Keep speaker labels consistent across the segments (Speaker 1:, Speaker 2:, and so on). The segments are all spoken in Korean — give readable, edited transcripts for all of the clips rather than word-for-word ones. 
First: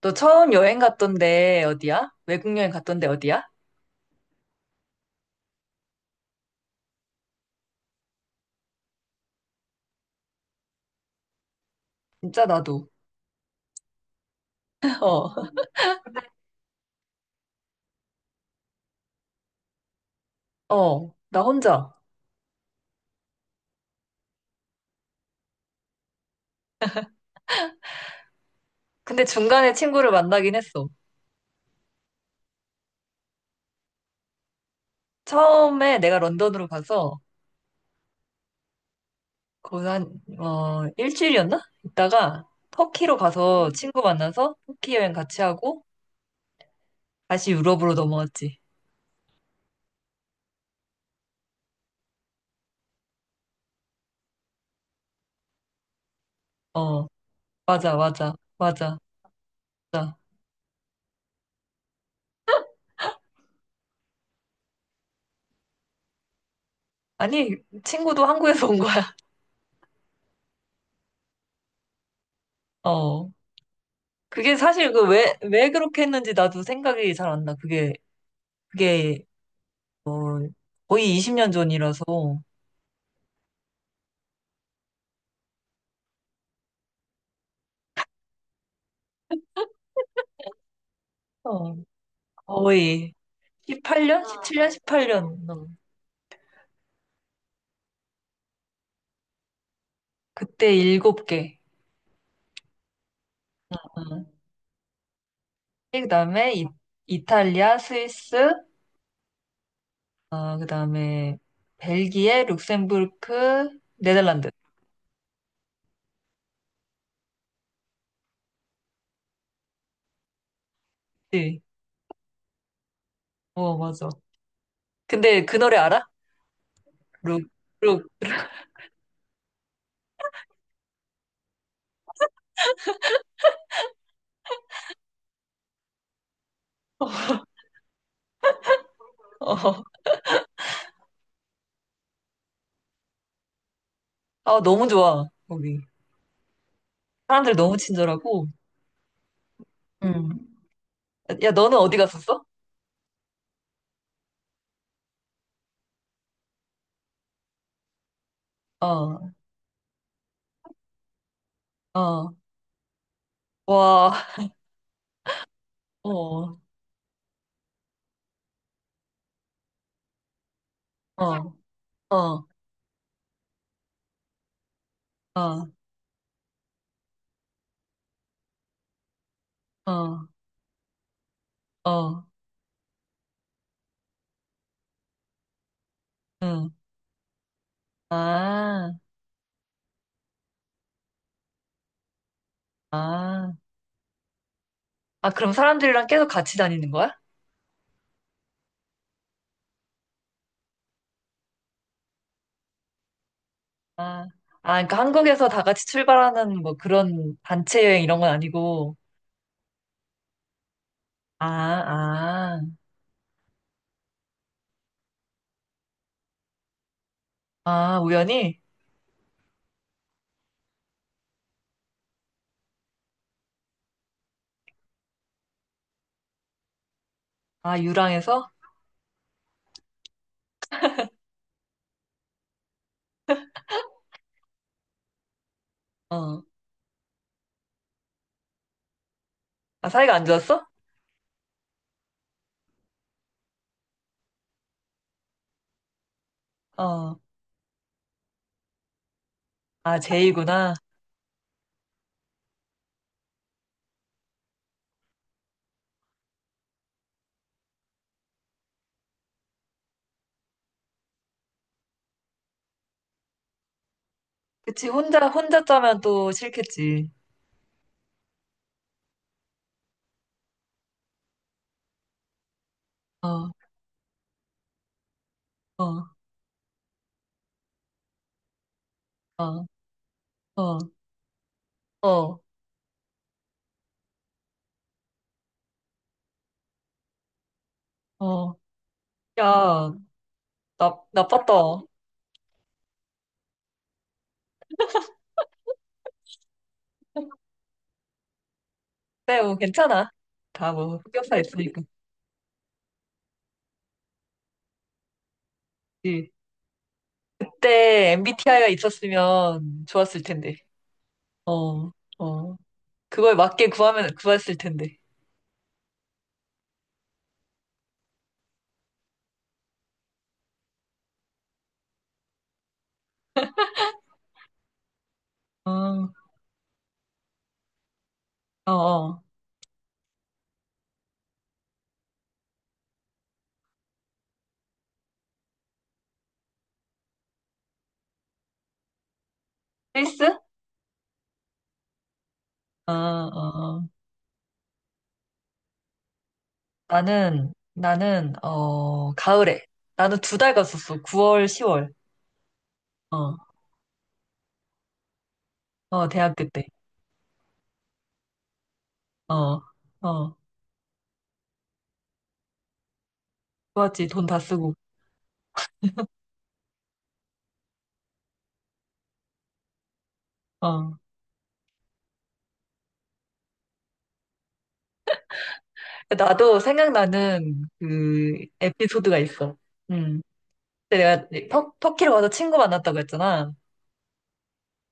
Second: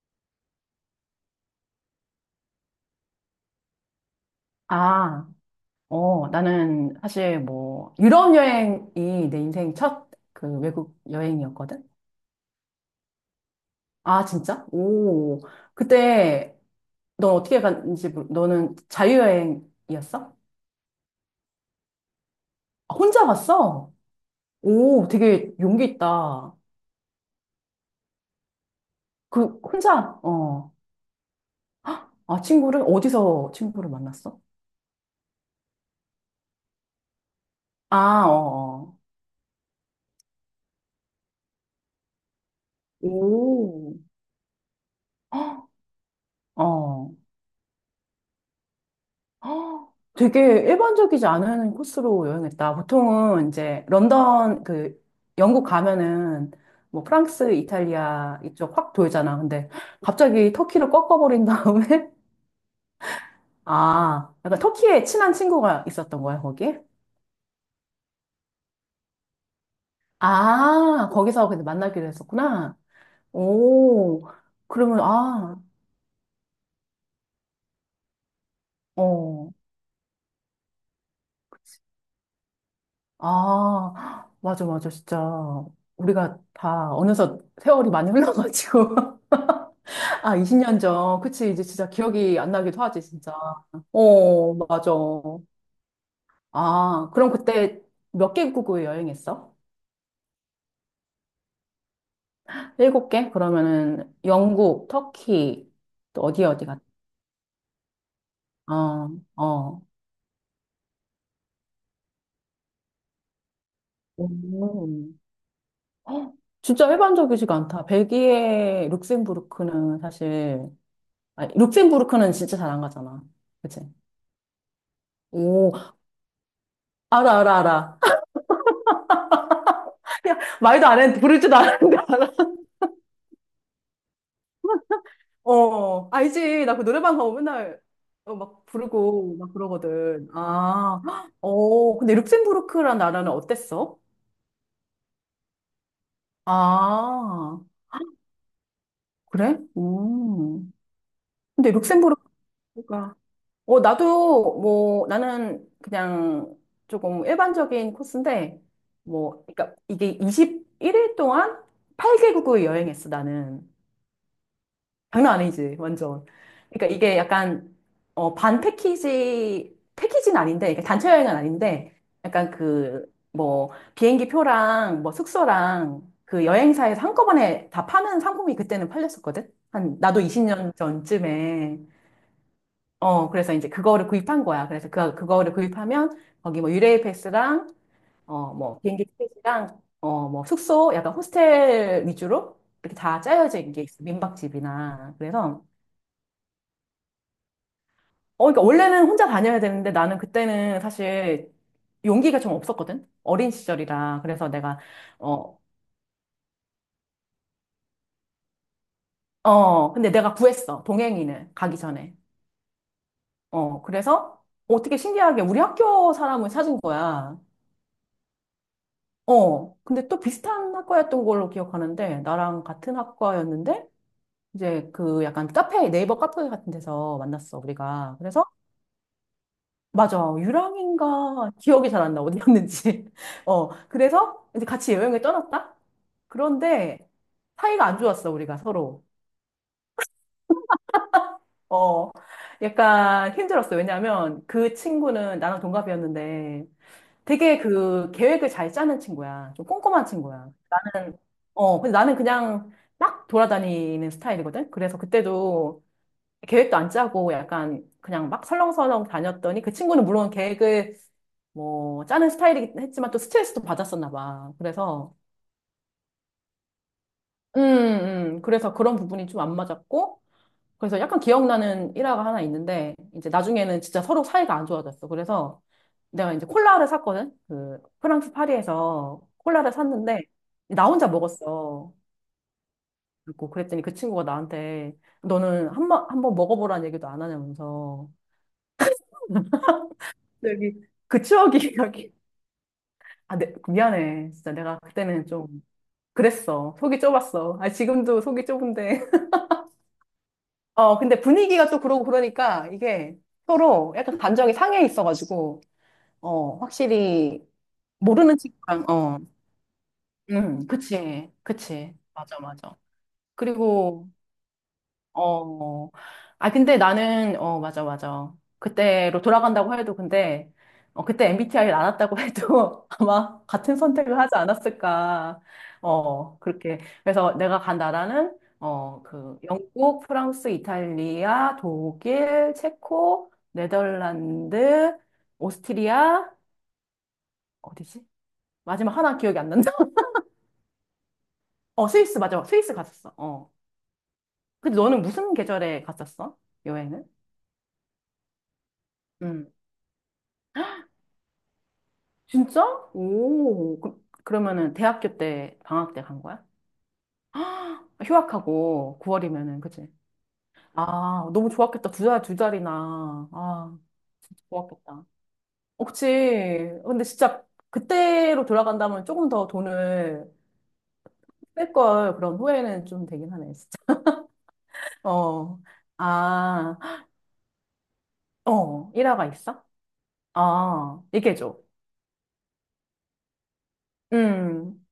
Speaker 1: 너 처음 여행 갔던데 어디야? 외국 여행 갔던데 어디야?
Speaker 2: 아, 어, 나는 사실 뭐, 유럽 여행이 내 인생 첫 그 외국 여행이었거든?
Speaker 1: 진짜 나도.
Speaker 2: 아, 진짜? 오, 그때 넌 어떻게 갔는지, 너는 자유여행이었어?
Speaker 1: 어, 어, 나 혼자.
Speaker 2: 아, 혼자 갔어? 오, 되게 용기 있다.
Speaker 1: 근데
Speaker 2: 그,
Speaker 1: 중간에 친구를
Speaker 2: 혼자?
Speaker 1: 만나긴
Speaker 2: 어.
Speaker 1: 했어.
Speaker 2: 아, 친구를? 어디서 친구를 만났어?
Speaker 1: 처음에 내가 런던으로 가서
Speaker 2: 아, 어,
Speaker 1: 거기서 한, 일주일이었나? 있다가
Speaker 2: 어.
Speaker 1: 터키로 가서
Speaker 2: 오.
Speaker 1: 친구 만나서 터키 여행 같이 하고
Speaker 2: 어.
Speaker 1: 다시 유럽으로 넘어왔지.
Speaker 2: 헉, 되게 일반적이지 않은 코스로 여행했다. 보통은 이제 런던, 그, 영국 가면은 뭐
Speaker 1: 어,
Speaker 2: 프랑스,
Speaker 1: 맞아, 맞아,
Speaker 2: 이탈리아 이쪽 확
Speaker 1: 맞아,
Speaker 2: 돌잖아. 근데
Speaker 1: 맞아.
Speaker 2: 갑자기 터키를 꺾어버린 다음에, 아, 약간 터키에 친한 친구가 있었던 거야, 거기?
Speaker 1: 아니, 친구도 한국에서 온 거야.
Speaker 2: 아, 거기서 근데 만나기로 했었구나.
Speaker 1: 어.
Speaker 2: 오,
Speaker 1: 그게 사실
Speaker 2: 그러면,
Speaker 1: 그
Speaker 2: 아,
Speaker 1: 왜 그렇게 했는지 나도 생각이 잘 안 나. 그게
Speaker 2: 어,
Speaker 1: 거의 20년 전이라서
Speaker 2: 아, 맞아, 맞아, 진짜. 우리가 다 어느덧 세월이 많이 흘러가지고. 아, 20년 전. 그치, 이제
Speaker 1: 어,
Speaker 2: 진짜 기억이 안 나기도 하지,
Speaker 1: 거의
Speaker 2: 진짜.
Speaker 1: 18년?
Speaker 2: 어,
Speaker 1: 17년?
Speaker 2: 맞아.
Speaker 1: 18년.
Speaker 2: 아, 그럼 그때 몇 개국을 여행했어?
Speaker 1: 그때 7개.
Speaker 2: 일곱 개? 그러면은
Speaker 1: 음.
Speaker 2: 영국, 터키, 또 어디
Speaker 1: 그다음에
Speaker 2: 어디 갔
Speaker 1: 이탈리아, 스위스,
Speaker 2: 어, 어.
Speaker 1: 그다음에 벨기에, 룩셈부르크,
Speaker 2: 오.
Speaker 1: 네덜란드.
Speaker 2: 헉, 진짜 일반적이지가 않다. 벨기에, 룩셈부르크는 사실, 아니,
Speaker 1: 네.
Speaker 2: 룩셈부르크는 진짜 잘 안 가잖아.
Speaker 1: 어,
Speaker 2: 그치?
Speaker 1: 맞아. 근데 그
Speaker 2: 오,
Speaker 1: 노래 알아?
Speaker 2: 알아,
Speaker 1: 룩,
Speaker 2: 알아, 알아.
Speaker 1: 룩.
Speaker 2: 말도 안 했는데, 부를 줄도 알았는데, 알아. 어, 알지. 나 그 노래방 가고 맨날 어, 막 부르고 막
Speaker 1: 어.
Speaker 2: 그러거든. 아, 헉, 어, 근데 룩셈부르크란 나라는 어땠어?
Speaker 1: 아, 너무 좋아. 거기. 사람들
Speaker 2: 아,
Speaker 1: 너무 친절하고.
Speaker 2: 그래?
Speaker 1: 음.
Speaker 2: 음.
Speaker 1: 야,
Speaker 2: 근데
Speaker 1: 너는 어디
Speaker 2: 룩셈부르크가,
Speaker 1: 갔었어?
Speaker 2: 어, 나도 뭐, 나는 그냥 조금 일반적인 코스인데,
Speaker 1: 어,
Speaker 2: 뭐, 그러니까 이게 21일 동안
Speaker 1: 어,
Speaker 2: 8개국을 여행했어, 나는.
Speaker 1: 와,
Speaker 2: 장난 아니지,
Speaker 1: 어,
Speaker 2: 완전.
Speaker 1: 어,
Speaker 2: 그러니까 이게 약간, 어, 반 패키지, 패키지는 아닌데, 그러니까 단체 여행은
Speaker 1: 어,
Speaker 2: 아닌데, 약간 그, 뭐, 비행기 표랑, 뭐,
Speaker 1: 어,
Speaker 2: 숙소랑, 그 여행사에서 한꺼번에 다 파는 상품이 그때는 팔렸었거든? 한, 나도
Speaker 1: 어.
Speaker 2: 20년 전쯤에.
Speaker 1: 어,
Speaker 2: 어, 그래서 이제 그거를 구입한 거야. 그래서 그, 그거를 구입하면, 거기
Speaker 1: 응.
Speaker 2: 뭐, 유레일 패스랑, 어, 뭐,
Speaker 1: 아,
Speaker 2: 비행기 티켓이랑, 어, 뭐, 숙소, 약간 호스텔 위주로, 이렇게 다
Speaker 1: 아.
Speaker 2: 짜여진 게 있어. 민박집이나.
Speaker 1: 아, 그럼
Speaker 2: 그래서,
Speaker 1: 사람들이랑 계속 같이 다니는 거야?
Speaker 2: 어, 그러니까 원래는 혼자 다녀야 되는데 나는 그때는 사실 용기가 좀 없었거든? 어린 시절이라.
Speaker 1: 아,
Speaker 2: 그래서
Speaker 1: 아,
Speaker 2: 내가,
Speaker 1: 그러니까 한국에서
Speaker 2: 어,
Speaker 1: 다 같이 출발하는 뭐 그런 단체 여행 이런 건 아니고.
Speaker 2: 어, 근데 내가 구했어.
Speaker 1: 아,
Speaker 2: 동행인을 가기 전에.
Speaker 1: 아,
Speaker 2: 어, 그래서 어떻게 신기하게 우리 학교 사람을 찾은 거야.
Speaker 1: 아, 우연히?
Speaker 2: 어, 근데 또 비슷한 학과였던 걸로 기억하는데 나랑 같은 학과였는데 이제 그 약간 카페, 네이버 카페 같은 데서 만났어,
Speaker 1: 아,
Speaker 2: 우리가. 그래서
Speaker 1: 유랑에서?
Speaker 2: 맞아. 유랑인가 기억이 잘 안 나. 어디였는지. 어. 그래서 이제 같이 여행을 떠났다?
Speaker 1: 어.
Speaker 2: 그런데 사이가 안 좋았어, 우리가 서로.
Speaker 1: 아, 사이가 안 좋았어?
Speaker 2: 어. 약간 힘들었어. 왜냐면 그 친구는 나랑 동갑이었는데
Speaker 1: 어.
Speaker 2: 되게 그 계획을 잘 짜는 친구야. 좀
Speaker 1: 아,
Speaker 2: 꼼꼼한 친구야.
Speaker 1: 제이구나.
Speaker 2: 나는, 어. 근데 나는 그냥 막 돌아다니는 스타일이거든? 그래서 그때도 계획도 안 짜고 약간 그냥 막 설렁설렁 다녔더니 그 친구는 물론 계획을 뭐 짜는 스타일이긴 했지만 또 스트레스도 받았었나 봐.
Speaker 1: 그치,
Speaker 2: 그래서
Speaker 1: 혼자 짜면 또 싫겠지.
Speaker 2: 음, 그래서 그런 부분이 좀 안 맞았고 그래서 약간 기억나는 일화가 하나 있는데 이제
Speaker 1: 어,
Speaker 2: 나중에는 진짜 서로 사이가 안 좋아졌어. 그래서
Speaker 1: 어,
Speaker 2: 내가 이제 콜라를 샀거든. 그 프랑스 파리에서
Speaker 1: 어,
Speaker 2: 콜라를 샀는데
Speaker 1: 어,
Speaker 2: 나 혼자 먹었어.
Speaker 1: 어,
Speaker 2: 그리고 그랬더니 그 친구가 나한테 너는 한번 한번 먹어보라는 얘기도 안 하냐면서
Speaker 1: 어. 야,
Speaker 2: 여기 그 추억이
Speaker 1: 나빴다.
Speaker 2: 여기 아, 네, 미안해. 진짜 내가 그때는 좀 그랬어. 속이 좁았어. 아, 지금도 속이 좁은데.
Speaker 1: 네, 뭐, 괜찮아. 다 뭐,
Speaker 2: 어, 근데
Speaker 1: 흑역사
Speaker 2: 분위기가 또
Speaker 1: 있으니까.
Speaker 2: 그러고 그러니까 이게 서로 약간 감정이 상해 있어가지고,
Speaker 1: 응.
Speaker 2: 어, 확실히
Speaker 1: 그때
Speaker 2: 모르는
Speaker 1: MBTI가
Speaker 2: 친구랑, 어,
Speaker 1: 있었으면 좋았을 텐데.
Speaker 2: 그치,
Speaker 1: 어,
Speaker 2: 그치. 맞아,
Speaker 1: 어.
Speaker 2: 맞아.
Speaker 1: 그걸 맞게 구하면,
Speaker 2: 그리고
Speaker 1: 구했을 텐데.
Speaker 2: 어, 아, 근데 나는, 어, 맞아, 맞아. 그때로 돌아간다고 해도, 근데, 어, 그때 MBTI를 알았다고 해도 아마 같은 선택을 하지 않았을까.
Speaker 1: 어,
Speaker 2: 어, 그렇게. 그래서 내가 간 나라는,
Speaker 1: 어,
Speaker 2: 어,
Speaker 1: 어.
Speaker 2: 그, 영국, 프랑스, 이탈리아, 독일, 체코, 네덜란드, 오스트리아, 어디지? 마지막 하나 기억이 안 난다.
Speaker 1: 필수?
Speaker 2: 어, 스위스, 맞아. 스위스
Speaker 1: 어,
Speaker 2: 갔었어. 어.
Speaker 1: 어, 어.
Speaker 2: 근데 너는 무슨 계절에 갔었어? 여행은?
Speaker 1: 나는,
Speaker 2: 음.
Speaker 1: 가을에. 나는 2달 갔었어. 9월, 10월.
Speaker 2: 진짜?
Speaker 1: 어,
Speaker 2: 오, 그, 그러면은 대학교 때, 방학 때
Speaker 1: 어,
Speaker 2: 간
Speaker 1: 대학교
Speaker 2: 거야?
Speaker 1: 때.
Speaker 2: 아, 휴학하고 9월이면은,
Speaker 1: 어,
Speaker 2: 그치?
Speaker 1: 어.
Speaker 2: 아, 너무 좋았겠다. 두 달, 두 달이나. 아,
Speaker 1: 좋았지. 돈 다
Speaker 2: 진짜
Speaker 1: 쓰고.
Speaker 2: 좋았겠다. 어, 그치. 근데 진짜 그때로 돌아간다면 조금 더 돈을
Speaker 1: 어.
Speaker 2: 뺄 걸 그런 후회는 좀 되긴 하네, 진짜. 어,
Speaker 1: 나도
Speaker 2: 아,
Speaker 1: 생각나는 그
Speaker 2: 어,
Speaker 1: 에피소드가
Speaker 2: 일화가
Speaker 1: 있어.
Speaker 2: 있어?
Speaker 1: 음.
Speaker 2: 아,
Speaker 1: 그때 내가
Speaker 2: 얘기해줘.
Speaker 1: 터키로 가서 친구 만났다고 했잖아.
Speaker 2: 음,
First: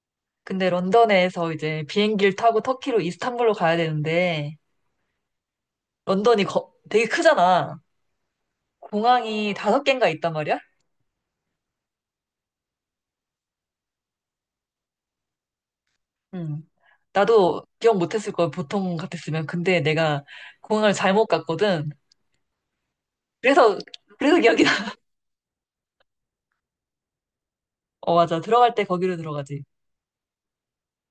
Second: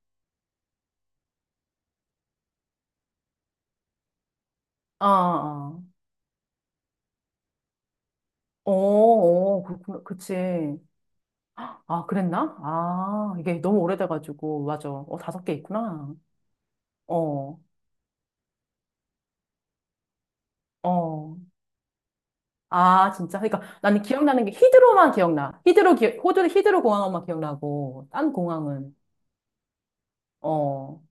Speaker 1: 근데 런던에서 이제 비행기를 타고 터키로 이스탄불로 가야 되는데,
Speaker 2: 아, 아.
Speaker 1: 런던이 되게 크잖아.
Speaker 2: 어,
Speaker 1: 공항이
Speaker 2: 어,
Speaker 1: 다섯
Speaker 2: 그렇구나.
Speaker 1: 개인가 있단
Speaker 2: 그치.
Speaker 1: 말이야?
Speaker 2: 아, 그랬나? 아, 이게 너무 오래돼가지고, 맞아. 어, 다섯 개 있구나.
Speaker 1: 응.
Speaker 2: 어,
Speaker 1: 나도 기억 못했을 거야, 보통 같았으면. 근데 내가 공항을 잘못
Speaker 2: 어.
Speaker 1: 갔거든.
Speaker 2: 아, 진짜. 그러니까
Speaker 1: 그래서,
Speaker 2: 나는
Speaker 1: 그래서
Speaker 2: 기억나는 게
Speaker 1: 기억이 나.
Speaker 2: 히드로만 기억나. 히드로, 기, 호주 히드로 공항만 기억나고,
Speaker 1: 어,
Speaker 2: 딴
Speaker 1: 맞아. 들어갈 때
Speaker 2: 공항은.
Speaker 1: 거기로 들어가지.
Speaker 2: 어.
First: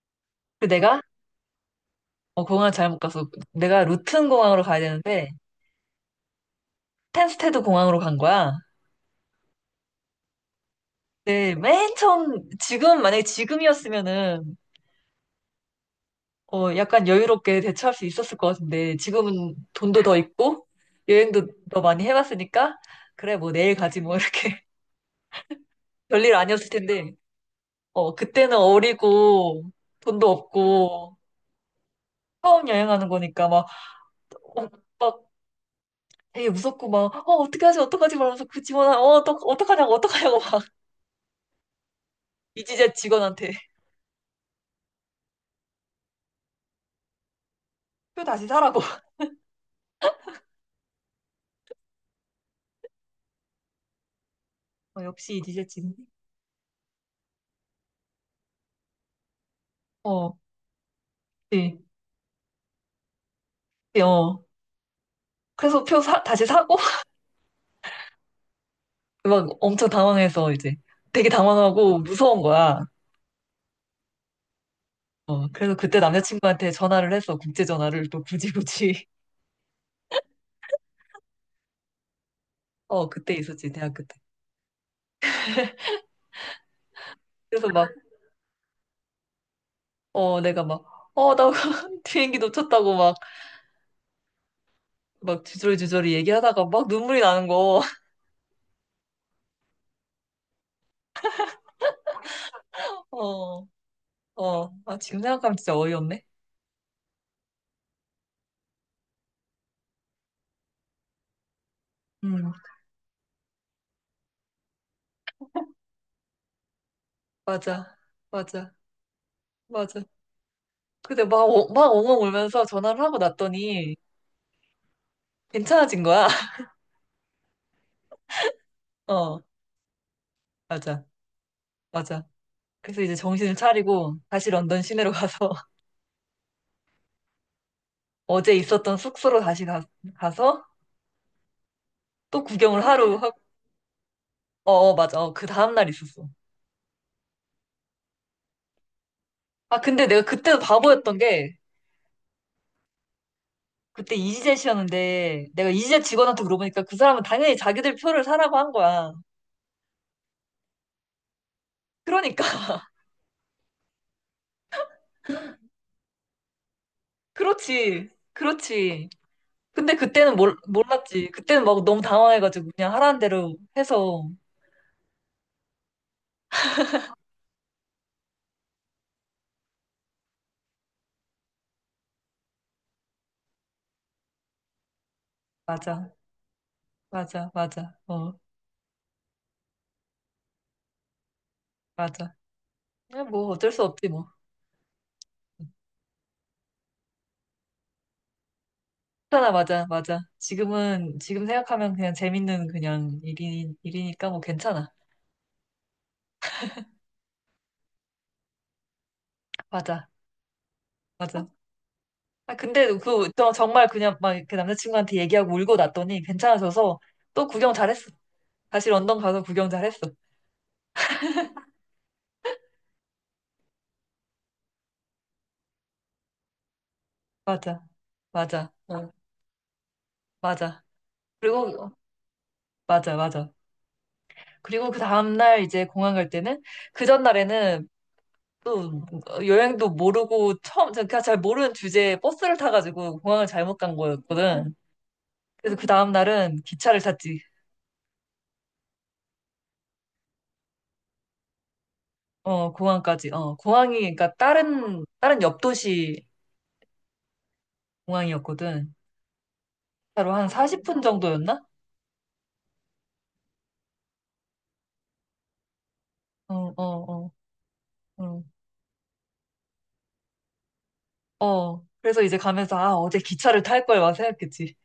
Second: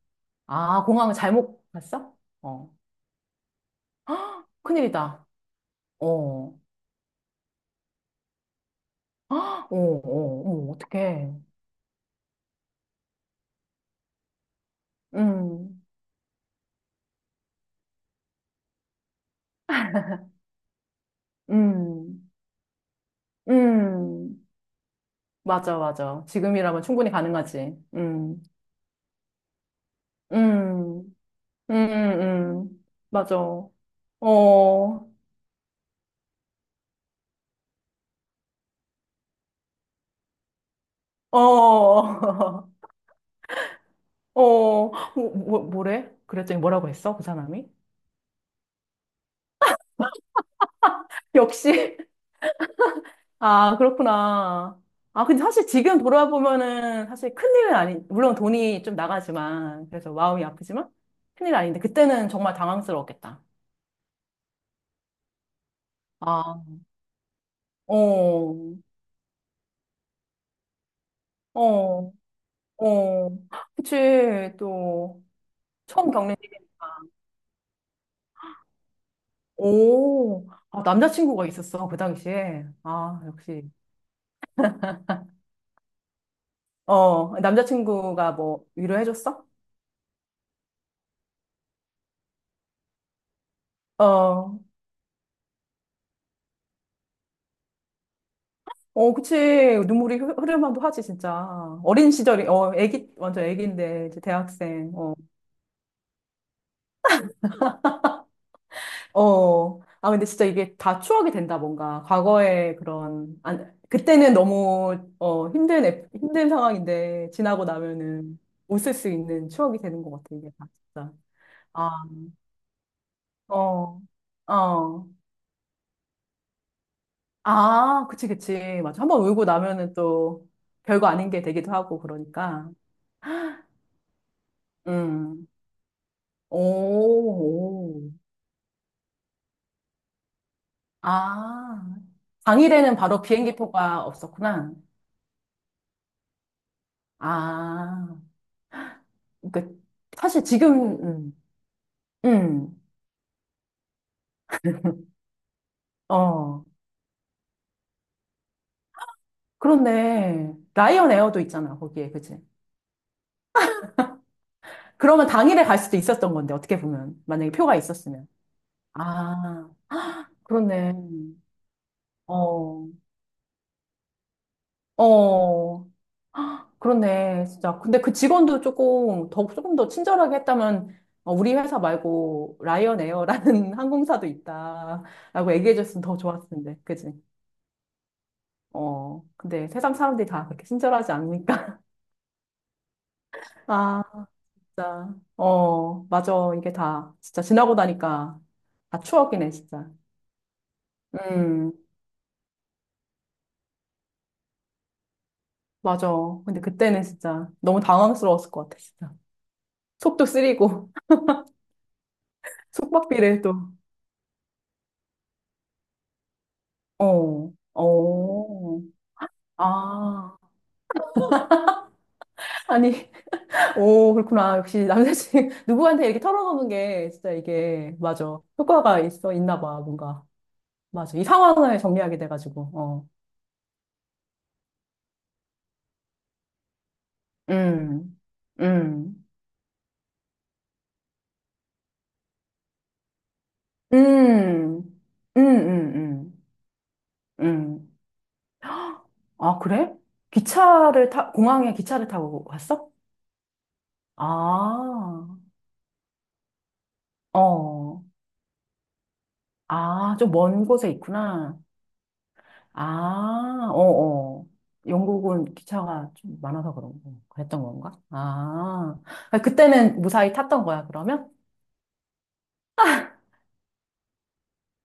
Speaker 1: 그
Speaker 2: 아,
Speaker 1: 내가,
Speaker 2: 공항을 잘못 갔어?
Speaker 1: 공항을
Speaker 2: 어.
Speaker 1: 잘못 가서, 내가 루튼
Speaker 2: 헉,
Speaker 1: 공항으로 가야
Speaker 2: 큰일이다.
Speaker 1: 되는데,
Speaker 2: 어.
Speaker 1: 텐스테드 공항으로 간 거야.
Speaker 2: 헉, 어, 어, 어, 어떡해.
Speaker 1: 네, 맨 처음, 지금, 만약에 지금이었으면은,
Speaker 2: 음,
Speaker 1: 약간 여유롭게 대처할 수 있었을 것 같은데, 지금은 돈도 더 있고, 여행도 더 많이
Speaker 2: 음,
Speaker 1: 해봤으니까, 그래, 뭐 내일 가지 뭐
Speaker 2: 음.
Speaker 1: 이렇게.
Speaker 2: 맞아, 맞아.
Speaker 1: 별일 아니었을
Speaker 2: 지금이라면 충분히
Speaker 1: 텐데,
Speaker 2: 가능하지. 음,
Speaker 1: 그때는 어리고, 돈도
Speaker 2: 음,
Speaker 1: 없고, 처음
Speaker 2: 음.
Speaker 1: 여행하는
Speaker 2: 맞아.
Speaker 1: 거니까 막, 어,
Speaker 2: 어,
Speaker 1: 막 되게 무섭고 막, 어게하지 어떡하지 말면서 그 어떡하냐고 막,
Speaker 2: 어, 어,
Speaker 1: 이지젯 직원한테
Speaker 2: 뭐, 뭐, 뭐래? 그랬더니 뭐라고 했어? 그 사람이?
Speaker 1: 표 다시 사라고.
Speaker 2: 역시, 아, 그렇구나. 아,
Speaker 1: 역시
Speaker 2: 근데 사실
Speaker 1: 이지젯 직원.
Speaker 2: 지금 돌아보면은 사실 큰일은 아니, 물론 돈이 좀 나가지만, 그래서
Speaker 1: 어,
Speaker 2: 마음이 아프지만, 큰일
Speaker 1: 네,
Speaker 2: 아닌데, 그때는 정말 당황스러웠겠다.
Speaker 1: 네, 어. 그래서 다시
Speaker 2: 아,
Speaker 1: 사고,
Speaker 2: 어,
Speaker 1: 막 엄청 당황해서 이제 되게 당황하고
Speaker 2: 어,
Speaker 1: 무서운 거야.
Speaker 2: 어. 그치, 또,
Speaker 1: 그래서 그때
Speaker 2: 처음 겪는
Speaker 1: 남자친구한테
Speaker 2: 일이니까.
Speaker 1: 전화를 해서 국제 전화를 또 굳이 굳이
Speaker 2: 오, 아, 남자친구가 있었어, 그 당시에.
Speaker 1: 어
Speaker 2: 아,
Speaker 1: 그때
Speaker 2: 역시.
Speaker 1: 있었지 대학교 때.
Speaker 2: 어,
Speaker 1: 그래서 막
Speaker 2: 남자친구가 뭐 위로해줬어?
Speaker 1: 내가 막 나 비행기 놓쳤다고 막
Speaker 2: 어,
Speaker 1: 막 주저리주저리 얘기하다가 막 눈물이 나는 거.
Speaker 2: 어, 그치. 눈물이 흐르면도 하지, 진짜. 어린 시절이, 어, 애기, 완전
Speaker 1: 어,
Speaker 2: 애기인데, 이제
Speaker 1: 어.
Speaker 2: 대학생.
Speaker 1: 아
Speaker 2: 어,
Speaker 1: 지금 생각하면 진짜 어이없네.
Speaker 2: 어. 아, 근데 진짜 이게 다 추억이 된다, 뭔가.
Speaker 1: 음
Speaker 2: 과거의 그런, 안, 그때는 너무, 어, 힘든, 힘든 상황인데, 지나고
Speaker 1: 맞아
Speaker 2: 나면은
Speaker 1: 맞아
Speaker 2: 웃을 수 있는 추억이 되는
Speaker 1: 맞아.
Speaker 2: 것 같아, 이게 다, 진짜.
Speaker 1: 근데 막,
Speaker 2: 아,
Speaker 1: 막 엉엉 울면서 전화를 하고 났더니
Speaker 2: 어, 어.
Speaker 1: 괜찮아진 거야.
Speaker 2: 아, 그치, 그치. 맞아. 한번
Speaker 1: 어
Speaker 2: 울고 나면은 또
Speaker 1: 맞아
Speaker 2: 별거 아닌 게 되기도 하고,
Speaker 1: 맞아.
Speaker 2: 그러니까.
Speaker 1: 그래서 이제 정신을 차리고 다시 런던 시내로
Speaker 2: 음.
Speaker 1: 가서
Speaker 2: 오, 오.
Speaker 1: 어제 있었던 숙소로 다시 가, 서또
Speaker 2: 아.
Speaker 1: 구경을
Speaker 2: 당일에는
Speaker 1: 하루
Speaker 2: 바로
Speaker 1: 하고
Speaker 2: 비행기표가
Speaker 1: 어,
Speaker 2: 없었구나.
Speaker 1: 어 맞아 어, 그 다음날 있었어
Speaker 2: 아. 그러니까
Speaker 1: 아 근데 내가
Speaker 2: 사실
Speaker 1: 그때도
Speaker 2: 지금,
Speaker 1: 바보였던 게
Speaker 2: 음,
Speaker 1: 그때 이지젯 씨였는데 내가 이지젯 직원한테
Speaker 2: 어.
Speaker 1: 물어보니까 그 사람은 당연히 자기들 표를 사라고 한 거야
Speaker 2: 그런데, 라이언 에어도 있잖아, 거기에, 그치?
Speaker 1: 그러니까
Speaker 2: 그러면 당일에 갈 수도 있었던 건데, 어떻게 보면. 만약에 표가
Speaker 1: 그렇지
Speaker 2: 있었으면.
Speaker 1: 그렇지
Speaker 2: 아,
Speaker 1: 근데 그때는
Speaker 2: 그렇네.
Speaker 1: 몰랐지 그때는 막 너무 당황해가지고
Speaker 2: 어,
Speaker 1: 그냥 하라는 대로 해서
Speaker 2: 어. 그렇네, 진짜. 근데 그 직원도 조금 더, 조금 더 친절하게 했다면, 어, 우리 회사 말고 라이언 에어라는 항공사도 있다라고 얘기해줬으면
Speaker 1: 맞아
Speaker 2: 더 좋았을 텐데, 그지?
Speaker 1: 맞아 맞아 어
Speaker 2: 어, 근데 세상 사람들이 다 그렇게 친절하지 않으니까.
Speaker 1: 맞아 그냥 뭐 어쩔 수
Speaker 2: 아,
Speaker 1: 없지 뭐
Speaker 2: 진짜. 어, 맞아. 이게 다, 진짜 지나고 나니까 다 추억이네,
Speaker 1: 하나 맞아,
Speaker 2: 진짜.
Speaker 1: 맞아. 지금
Speaker 2: 음,
Speaker 1: 생각하면 그냥 재밌는 그냥 일이니까 뭐 괜찮아.
Speaker 2: 맞아. 근데 그때는 진짜 너무 당황스러웠을 것 같아, 진짜.
Speaker 1: 맞아,
Speaker 2: 속도 쓰리고,
Speaker 1: 맞아. 아, 근데 그,
Speaker 2: 속박비를
Speaker 1: 저
Speaker 2: 또,
Speaker 1: 정말 그냥 막 그 남자친구한테 얘기하고 울고 났더니 괜찮아져서 또
Speaker 2: 어,
Speaker 1: 구경 잘했어.
Speaker 2: 어,
Speaker 1: 다시 런던 가서 구경 잘했어.
Speaker 2: 아. 아니, 오, 그렇구나. 역시 남자친구, 누구한테 이렇게 털어놓는 게 진짜
Speaker 1: 맞아,
Speaker 2: 이게, 맞아.
Speaker 1: 맞아,
Speaker 2: 효과가
Speaker 1: 어,
Speaker 2: 있어, 있나 봐, 뭔가.
Speaker 1: 맞아.
Speaker 2: 맞아. 이 상황을
Speaker 1: 그리고,
Speaker 2: 정리하게 돼가지고, 어.
Speaker 1: 맞아, 맞아. 그리고 그 다음날 이제 공항 갈 때는 그 전날에는
Speaker 2: 음,
Speaker 1: 또
Speaker 2: 음,
Speaker 1: 여행도 모르고 처음, 제가 잘 모르는 주제에 버스를 타가지고 공항을 잘못 간
Speaker 2: 음,
Speaker 1: 거였거든.
Speaker 2: 음,
Speaker 1: 그래서 그 다음
Speaker 2: 음,
Speaker 1: 날은 기차를 탔지.
Speaker 2: 음. 음. 아, 그래? 기차를 타, 공항에 기차를 타고
Speaker 1: 어,
Speaker 2: 갔어?
Speaker 1: 공항까지. 공항이
Speaker 2: 아,
Speaker 1: 그러니까 다른 옆 도시
Speaker 2: 어,
Speaker 1: 공항이었거든.
Speaker 2: 아, 좀
Speaker 1: 차로 한
Speaker 2: 먼 곳에
Speaker 1: 40분
Speaker 2: 있구나.
Speaker 1: 정도였나?
Speaker 2: 아, 어어. 영국은 기차가 좀
Speaker 1: 어,
Speaker 2: 많아서 그런 거,
Speaker 1: 어,
Speaker 2: 그랬던 건가?
Speaker 1: 어,
Speaker 2: 아, 아, 그때는 무사히 탔던 거야, 그러면?
Speaker 1: 어. 어. 그래서 이제 가면서 아, 어제 기차를 탈 걸 막 생각했지.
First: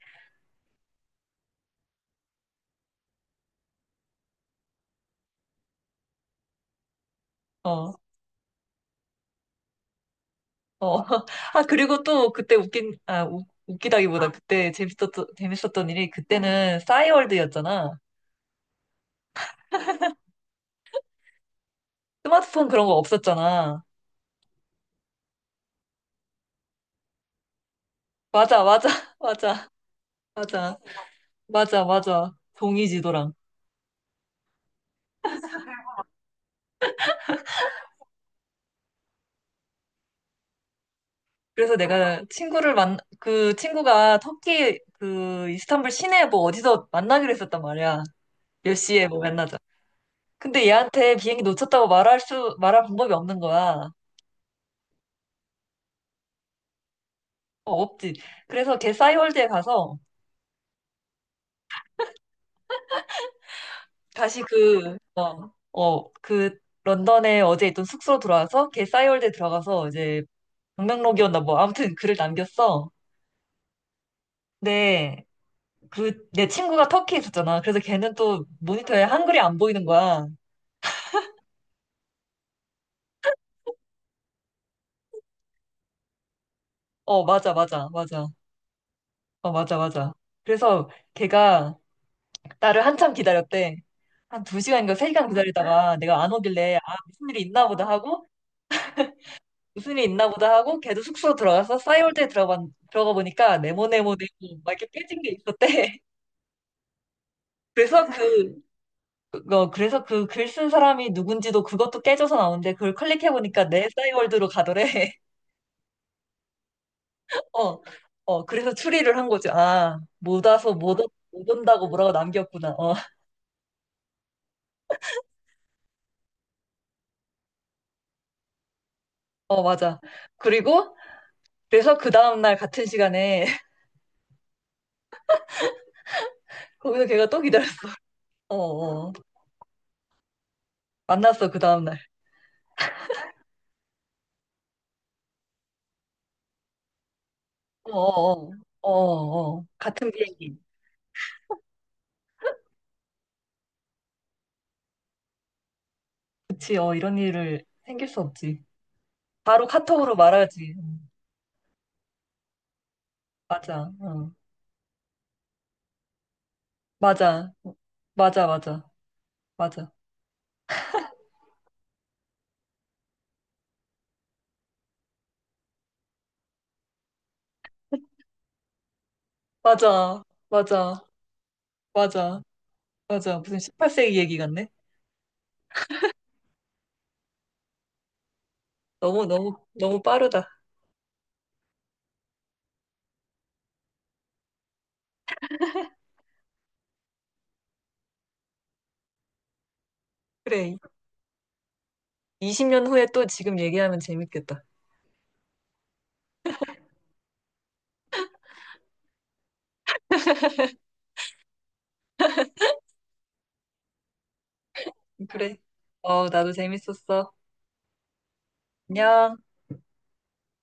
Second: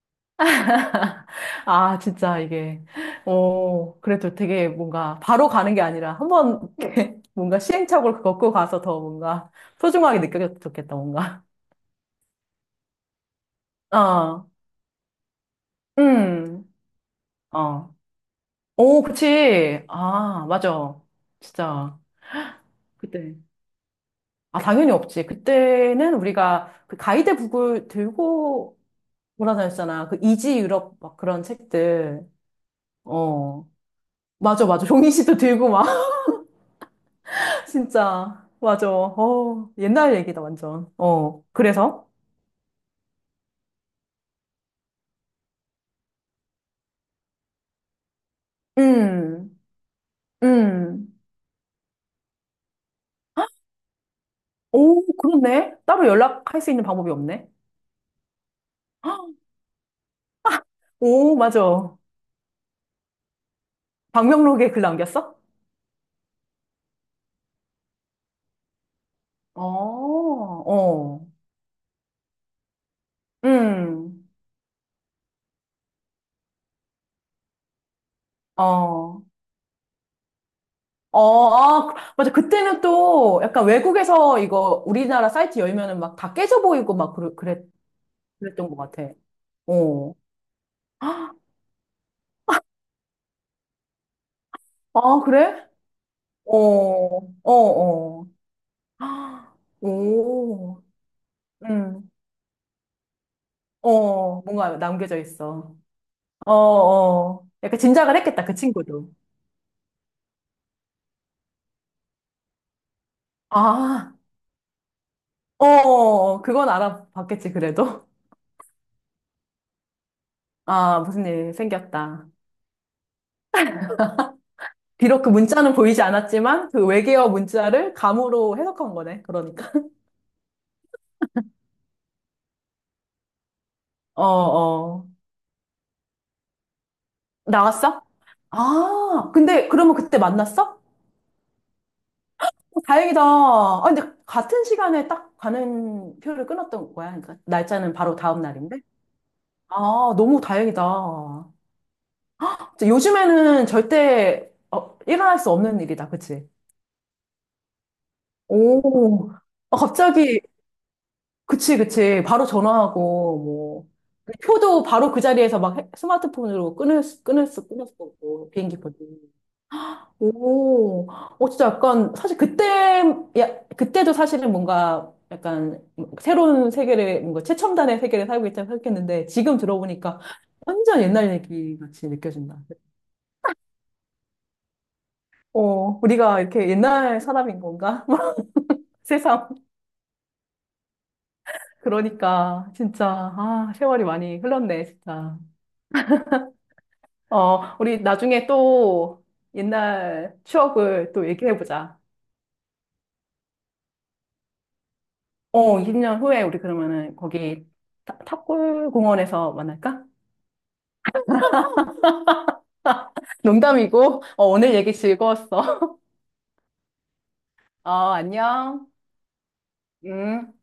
Speaker 2: 아, 진짜 이게, 어, 그래도 되게 뭔가 바로 가는 게 아니라 한번 뭔가
Speaker 1: 어.
Speaker 2: 시행착오를 겪고 가서 더 뭔가 소중하게 느껴졌겠다
Speaker 1: 어.
Speaker 2: 뭔가.
Speaker 1: 아, 그리고 또 그때 웃기다기보다
Speaker 2: 어,
Speaker 1: 그때 재밌었던 일이
Speaker 2: 음,
Speaker 1: 그때는
Speaker 2: 어.
Speaker 1: 싸이월드였잖아.
Speaker 2: 오, 그치. 아, 맞아. 진짜.
Speaker 1: 스마트폰 그런 거
Speaker 2: 그때.
Speaker 1: 없었잖아.
Speaker 2: 아, 당연히 없지. 그때는 우리가 그 가이드북을
Speaker 1: 맞아,
Speaker 2: 들고
Speaker 1: 맞아. 맞아.
Speaker 2: 돌아다녔잖아. 그 이지
Speaker 1: 맞아.
Speaker 2: 유럽 막 그런
Speaker 1: 맞아,
Speaker 2: 책들.
Speaker 1: 맞아. 종이 지도랑.
Speaker 2: 어. 맞아, 맞아. 종이 씨도 들고 막. 진짜. 맞아. 어. 옛날 얘기다, 완전. 어.
Speaker 1: 그래서
Speaker 2: 그래서?
Speaker 1: 내가 친구를 그 친구가 터키 그 이스탄불 시내 뭐 어디서 만나기로 했었단 말이야. 몇 시에 뭐 만나자.
Speaker 2: 음.
Speaker 1: 근데 얘한테
Speaker 2: 음.
Speaker 1: 비행기 놓쳤다고 말할 방법이 없는 거야.
Speaker 2: 오, 그렇네. 따로 연락할 수 있는 방법이 없네.
Speaker 1: 어, 없지. 그래서 걔 싸이월드에 가서
Speaker 2: 오, 맞아.
Speaker 1: 다시
Speaker 2: 방명록에 글
Speaker 1: 그,
Speaker 2: 남겼어?
Speaker 1: 어, 어, 그 런던에 어제 있던 숙소로 돌아와서 걔 싸이월드에
Speaker 2: 어,
Speaker 1: 들어가서 이제
Speaker 2: 어.
Speaker 1: 방명록이었나 뭐 아무튼 글을 남겼어.
Speaker 2: 음.
Speaker 1: 근데 그 내 친구가 터키에 있었잖아. 그래서 걔는 또 모니터에
Speaker 2: 어.
Speaker 1: 한글이 안 보이는 거야.
Speaker 2: 어, 아, 그, 맞아. 그때는 또 약간 외국에서 이거 우리나라 사이트 열면은 막 다 깨져 보이고 막
Speaker 1: 어, 맞아, 맞아, 맞아.
Speaker 2: 그랬던 것 같아.
Speaker 1: 어, 맞아, 맞아.
Speaker 2: 어.
Speaker 1: 그래서 걔가 나를 한참 기다렸대. 한 두 시간인가 세
Speaker 2: 아,
Speaker 1: 시간
Speaker 2: 그래?
Speaker 1: 기다리다가 내가 안
Speaker 2: 어,
Speaker 1: 오길래, 아, 무슨
Speaker 2: 어,
Speaker 1: 일이 있나 보다 하고,
Speaker 2: 어. 아,
Speaker 1: 무슨 일이 있나 보다 하고,
Speaker 2: 오,
Speaker 1: 걔도 숙소 들어가서
Speaker 2: 음,
Speaker 1: 싸이월드에 들어가, 들어가 보니까 네모네모네모
Speaker 2: 어,
Speaker 1: 막
Speaker 2: 뭔가
Speaker 1: 이렇게
Speaker 2: 남겨져
Speaker 1: 깨진 게
Speaker 2: 있어.
Speaker 1: 있었대.
Speaker 2: 어, 어. 약간
Speaker 1: 그래서
Speaker 2: 짐작을 했겠다, 그 친구도.
Speaker 1: 그래서 그 글 쓴 사람이 누군지도 그것도 깨져서 나오는데 그걸 클릭해 보니까 내
Speaker 2: 아,
Speaker 1: 싸이월드로 가더래.
Speaker 2: 어, 어, 어. 그건 알아봤겠지,
Speaker 1: 어,
Speaker 2: 그래도.
Speaker 1: 어, 그래서 추리를 한 거지. 아, 못 와서
Speaker 2: 아, 무슨
Speaker 1: 못
Speaker 2: 일
Speaker 1: 온다고 뭐라고
Speaker 2: 생겼다.
Speaker 1: 남겼구나. 어,
Speaker 2: 비록 그 문자는 보이지 않았지만, 그 외계어 문자를 감으로 해석한 거네,
Speaker 1: 어,
Speaker 2: 그러니까.
Speaker 1: 맞아. 그리고 그래서 그 다음날 같은 시간에
Speaker 2: 어, 어.
Speaker 1: 거기서 걔가 또 기다렸어.
Speaker 2: 나왔어?
Speaker 1: 어, 어.
Speaker 2: 아, 근데 그러면 그때 만났어?
Speaker 1: 만났어, 그 다음날.
Speaker 2: 다행이다. 아, 근데 같은 시간에 딱 가는 표를 끊었던 거야. 그러니까
Speaker 1: 어,
Speaker 2: 날짜는 바로 다음
Speaker 1: 어,
Speaker 2: 날인데.
Speaker 1: 어. 어, 어. 같은
Speaker 2: 아, 너무
Speaker 1: 비행기.
Speaker 2: 다행이다. 진짜 요즘에는 절대 어, 일어날 수 없는 일이다. 그치?
Speaker 1: 그치, 이런 일을 생길 수 없지.
Speaker 2: 오,
Speaker 1: 바로
Speaker 2: 아,
Speaker 1: 카톡으로
Speaker 2: 갑자기,
Speaker 1: 말하지.
Speaker 2: 그치, 그치. 바로 전화하고, 뭐.
Speaker 1: 맞아, 어.
Speaker 2: 그 표도 바로 그 자리에서 막 스마트폰으로
Speaker 1: 맞아,
Speaker 2: 끊을 수
Speaker 1: 맞아,
Speaker 2: 없고, 비행기
Speaker 1: 맞아,
Speaker 2: 표도.
Speaker 1: 맞아,
Speaker 2: 오, 어, 진짜 약간, 사실 그때, 야, 그때도 사실은 뭔가 약간 새로운 세계를, 뭔가 최첨단의 세계를 살고 있다고 생각했는데, 지금 들어보니까
Speaker 1: 맞아, 맞아,
Speaker 2: 완전 옛날 얘기 같이
Speaker 1: 맞아,
Speaker 2: 느껴진다.
Speaker 1: 맞아. 무슨 18세기 얘기 같네?
Speaker 2: 어, 우리가 이렇게 옛날 사람인 건가?
Speaker 1: 너무,
Speaker 2: 세상.
Speaker 1: 너무, 너무 빠르다.
Speaker 2: 그러니까, 진짜, 아, 세월이 많이 흘렀네, 진짜. 어, 우리 나중에 또 옛날
Speaker 1: 그래.
Speaker 2: 추억을 또 얘기해보자.
Speaker 1: 20년 후에 또 지금 얘기하면 재밌겠다.
Speaker 2: 어, 20년 후에 우리 그러면은 거기 탑골 공원에서 만날까? 농담이고, 어, 오늘 얘기
Speaker 1: 그래.
Speaker 2: 즐거웠어.
Speaker 1: 어, 나도 재밌었어.
Speaker 2: 어, 안녕.
Speaker 1: 안녕.
Speaker 2: 음.